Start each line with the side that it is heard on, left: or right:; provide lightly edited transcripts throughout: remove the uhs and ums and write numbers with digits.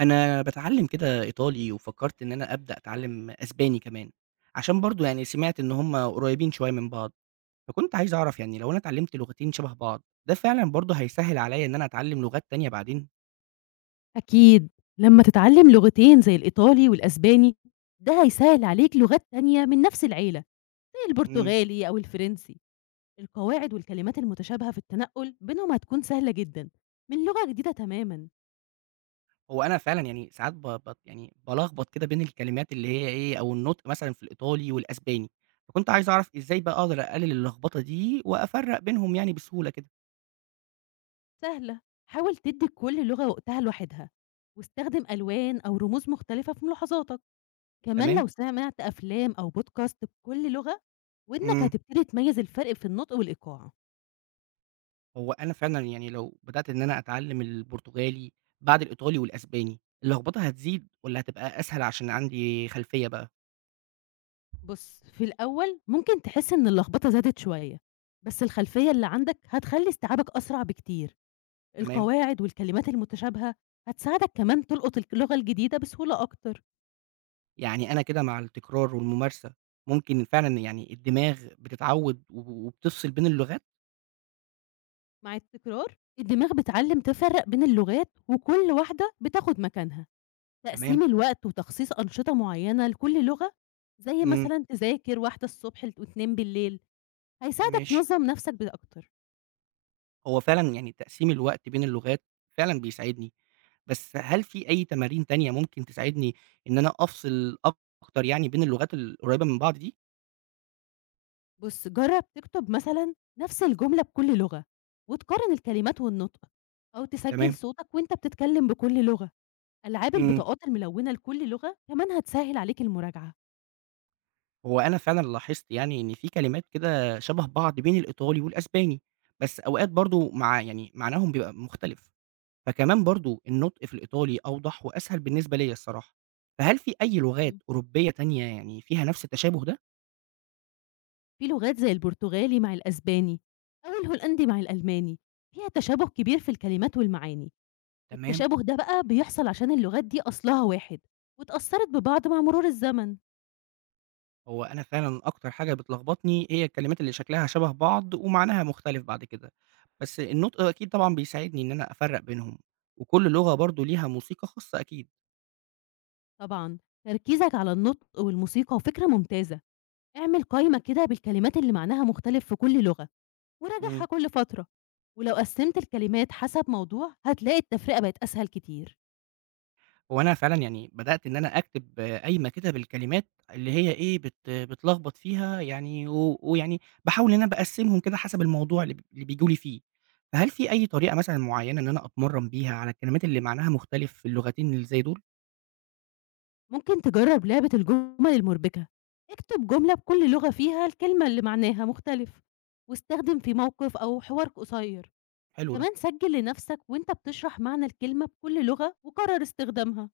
right: أنا باتعلّم كده إيطالي، وفكّرت إن أنا أبدأ أتعلّم أسباني كمان، عشان برضه يعني سمعت إن هُم قريّبين شوية من بعض، فكنت عايز أعرف يعني لو أنا اتعلّمت لغتين شبه بعض، ده فعلًا برضه هيسهّل عليّا إن أنا أتعلّم لغات تانية بعدين؟
left: أكيد. لمّا تتعلّم لغتين زي الإيطالي والأسباني، ده هيسهّل عليك لغات تانية من نفس العيلة، زي
right: إمم.
left: البرتغالي أو الفرنسي. القواعد والكلمات المتشابهة في التنقُّل بينهم هتكون سهلة جدًا، من لغة جديدة تمامًا،
right: هو أنا فعلًا يعني ساعات بت يعني بالخبط كده بين الكلمات اللي هي إيه، أو النطق مثلًا في الإيطالي والأسباني، فكنت عايز أعرف إزاي بقى أقدر أقلل اللخبطة دي وأفرّق بينهم يعني بسهولة كده،
left: سهلة. حاول تدّي لكل لغة وقتها لوحدها، واستخدم ألوان أو رموز مختلفة في ملاحظاتك. كمان
right: تمام؟
left: لو سمعت أفلام أو بودكاست بكل لغة، ودنك
right: إمم.
left: هتبتدي تميّز الفرق في النطق والإيقاع.
right: هو أنا فعلًا يعني لو بدأت إن أنا أتعلّم البرتغالي بعد الإيطالي والأسباني، اللخبطة هتزيد والّا هتبقى أسهل عشان عندي خلفية بقى؟
left: بُص، في الأول ممكن تحس إن اللخبطة زادت شوية، بس الخلفية اللي عندك هتخلّي استيعابك أسرع بكتير.
right: تمام.
left: القواعد والكلمات المتشابهة هتساعدك كمان تلقط اللغة الجديدة بسهولة أكتر.
right: يعني أنا كده مع التكرار والممارسة ممكن فعلًا يعني الدماغ بتتعوّد وبتفصل بين اللغات؟
left: مع التكرار الدماغ بتعلّم تفرّق بين اللغات وكل واحدة بتاخد مكانها، تقسيم
right: تمام،
left: الوقت وتخصيص أنشطة معيّنة لكل لغة، زي
right: إمم،
left: مثلًا تذاكر واحدة الصبح لت و2 بالليل، هيساعدك
right: ماشي.
left: تنظّم نفسك أكتر.
right: هو فعلًا يعني تقسيم الوقت بين اللغات فعلًا بيساعدني، بس هل في أي تمارين تانية ممكن تساعدني إن أنا أفصل أكتر يعني بين اللغات القريّبة من بعض دي؟
left: بُص، جرّب تكتب مثلًا نفس الجملة بكل لغة، وتقارن الكلمات والنطق، أو تسجّل
right: تمام،
left: صوتك وأنت بتتكلم بكل لغة. ألعاب
right: إمم.
left: البطاقات الملونة لكل لغة كمان هتسهّل عليك المراجعة.
right: هو أنا فعلًا لاحظت يعني إن في كلمات كده شبه بعض بين الإيطالي والأسباني، بس أوقات برضه مع يعني معناهم بيبقى مختلف، فكمان برضه النطق في الإيطالي أوضح وأسهل بالنسبة ليّا الصراحة، فهل في أي لغات
left: إمم.
right: أوروبية تانية يعني فيها نفس التشابه ده؟
left: في لغات زي البرتغالي مع الأسباني، أو الهولندي مع الألماني، فيها تشابه كبير في الكلمات والمعاني.
right: تمام.
left: التشابه ده بقى بيحصل عشان اللغات دي أصلها واحد، واتأثّرت ببعض مع مرور الزمن.
right: هو أنا فعلًا أكتر حاجة بتلخبطني هي الكلمات اللي شكلها شبه بعض ومعناها مختلف بعد كده، بس النطق أكيد طبعًا بيساعدني إن أنا أفرّق بينهم، وكل لغة برضه ليها موسيقى خاصة أكيد.
left: طبعًا تركيزك على النطق والموسيقى فكرة ممتازة. اعمل قايمة كده بالكلمات اللي معناها مختلف في كل لغة وراجعها
right: إمم.
left: كل فترة. ولو قسمت الكلمات حسب موضوع هتلاقي التفرقة بقت أسهل كتير.
right: هو أنا فعلًا يعني بدأت إن أنا أكتب قايمة كده بالكلمات اللي هي إيه، باتلخبط فيها يعني ويعني باحاول إن أنا باقسّمهم كده حسب الموضوع اللي بييجوا لي فيه. فهل في أي طريقة مثلًا معيّنة إن أنا أتمرّن بيها على الكلمات اللي معناها مختلف في اللغتين اللي زي دول؟
left: ممكن تجرب لعبة الجمل المربكة، اكتب جملة بكل لغة فيها الكلمة اللي معناها مختلف واستخدم في موقف أو حوار قصير.
right: حلو ده.
left: كمان سجل لنفسك وانت بتشرح معنى الكلمة بكل لغة وقرر استخدامها.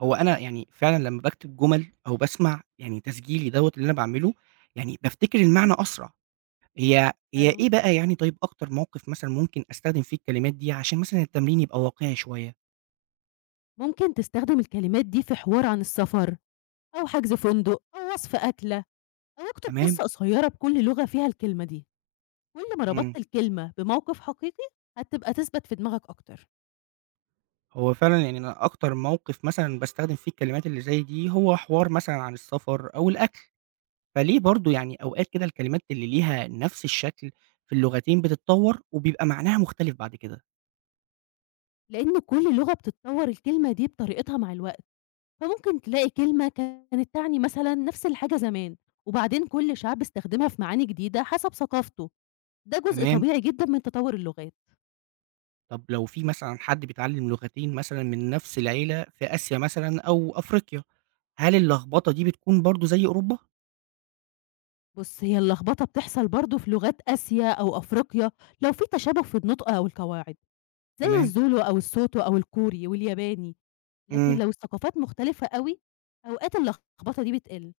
right: هو أنا يعني فعلًا لمّا باكتب جُمل أو باسمع يعني تسجيلي دوّة اللي أنا باعمله، يعني بافتكر المعنى أسرع. هي
left: حلو،
right: إيه بقى يعني طيب أكتر موقِف مثلًا ممكن أستخدم فيه الكلمات دي عشان مثلًا التمرين يبقى واقعي شوية؟
left: ممكن تستخدم الكلمات دي في حوار عن السفر أو حجز فندق أو وصف أكلة، أو أكتب
right: تمام،
left: قصة قصيرة بكل لغة فيها الكلمة دي. كل ما ربطت
right: إمم.
left: الكلمة بموقف حقيقي هتبقى تثبت في دماغك أكتر.
right: هو فعلًا يعني أنا أكتر موقف مثلًا باستخدم فيه الكلمات اللي زي دي، هو حوار مثلًا عن السفر أو الأكل، فليه برضه يعني أوقات كده الكلمات اللي ليها نفس الشكل في اللغتين بتتطور وبيبقى معناها مختلف بعد كده.
left: لأن كل لغة بتتطور الكلمة دي بطريقتها مع الوقت، فممكن تلاقي كلمة كانت تعني مثلا نفس الحاجة زمان، وبعدين كل شعب استخدمها في معاني جديدة حسب ثقافته. ده جزء
right: تمام.
left: طبيعي جدا من تطور اللغات.
right: طب لو في مثلًا حد بيتعلم لغتين مثلًا من نفس العيلة في آسيا مثلًا أو أفريقيا، هل اللخبطة دي بتكون برضه زي أوروبا؟
left: بص، هي اللخبطة بتحصل برضه في لغات آسيا أو أفريقيا لو في تشابه في النطق أو القواعد، زي
right: تمام،
left: الزولو أو السوتو أو الكوري والياباني. لكن
right: إمم.
left: لو الثقافات مختلفة أوي، أوقات اللخبطة دي بتقِل.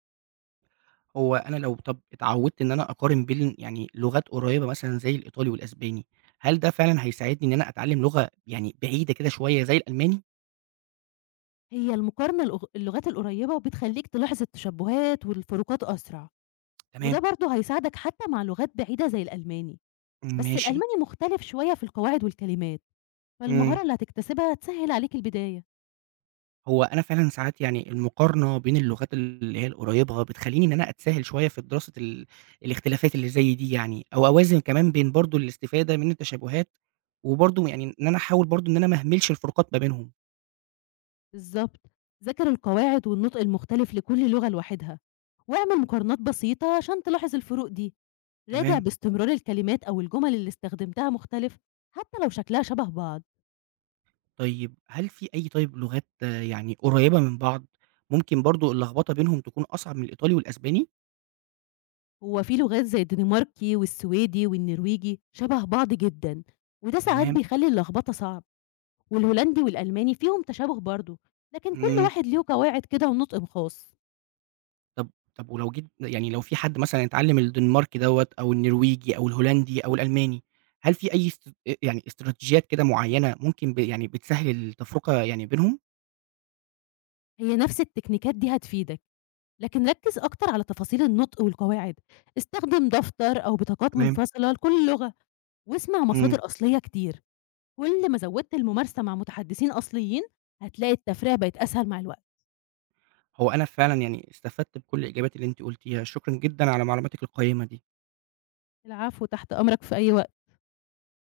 right: هو أنا لو طَب اتعوّدت إن أنا أقارن بين يعني لغات قريّبة مثلًا زي الإيطالي والأسباني، هل ده فعلًا هيساعدني إن أنا أتعلّم لغة يعني بعيدة كده شوية زي الألماني؟
left: هي المقارنة اللغات القريبة بتخلّيك تلاحظ التشبُّهات والفروقات أسرع، وده
right: تمام،
left: برضه هيساعدك حتى مع لغات بعيدة زي الألماني. بس
right: ماشي،
left: الألماني مختلف شوية في القواعد والكلمات،
right: إمم.
left: فالمهارة اللي هتكتسبها هتسهِّل عليك البداية.
right: هو أنا فعلًا ساعات يعني المقارنة بين اللغات اللي هي القريّبة بتخلّيني إن أنا أتساهل شوية في دراسة الاختلافات اللي زي دي يعني، أو أوازن كمان بين برضه الاستفادة من التشابهات، وبرضه يعني إن أنا أحاول برضه إن أنا ما اهملش الفروقات ما بينهم.
left: بالضبط، ذاكر القواعد والنطق المختلف لكل لغة لوحدها، واعمل مقارنات بسيطة عشان تلاحظ الفروق دي. راجع
right: تمام.
left: باستمرار الكلمات أو الجُمل اللي استخدمتها مختلف، حتى لو شكلها شبه بعض.
right: طيب هل في أي طيب لغات يعني قريّبة من بعض، ممكن برضه اللخبطة بينهم تكون أصعب من الإيطالي والأسباني؟
left: هو في لغات زي الدنماركي والسويدي والنرويجي شبه بعض جدا، وده ساعات
right: تمام،
left: بيخلي اللخبطة صعب. والهولندي والألماني فيهم تشابه برضه، لكن كل
right: إمم،
left: واحد ليه قواعد كده ونطق خاص.
right: طب طب ولو جيت يعني لو في حد مثلًا اتعلم الدنماركي دوّة أو النرويجي أو الهولندي أو الألماني، هل في أي است أ يعني استراتيجيات كده معيّنة ممكن يعني بتسهّل التفرقة يعني بينهم؟
left: هي نفس التكنيكات دي هتفيدك، لكن ركز أكتر على تفاصيل النطق والقواعد. استخدم دفتر أو بطاقات
right: تمام،
left: منفصلة لكل لغة، واسمع
right: إمم.
left: مصادر أصلية كتير. كل ما زودت الممارسة مع متحدثين أصليين هتلاقي التفريع بقت أسهل مع الوقت.
right: هو أنا فعلًا يعني استفدت بكل الإجابات اللي أنتِ قُلتيها، شكرًا جدًا على معلوماتِك القيّمة دي.
left: العفو، تحت أمرك في أي وقت.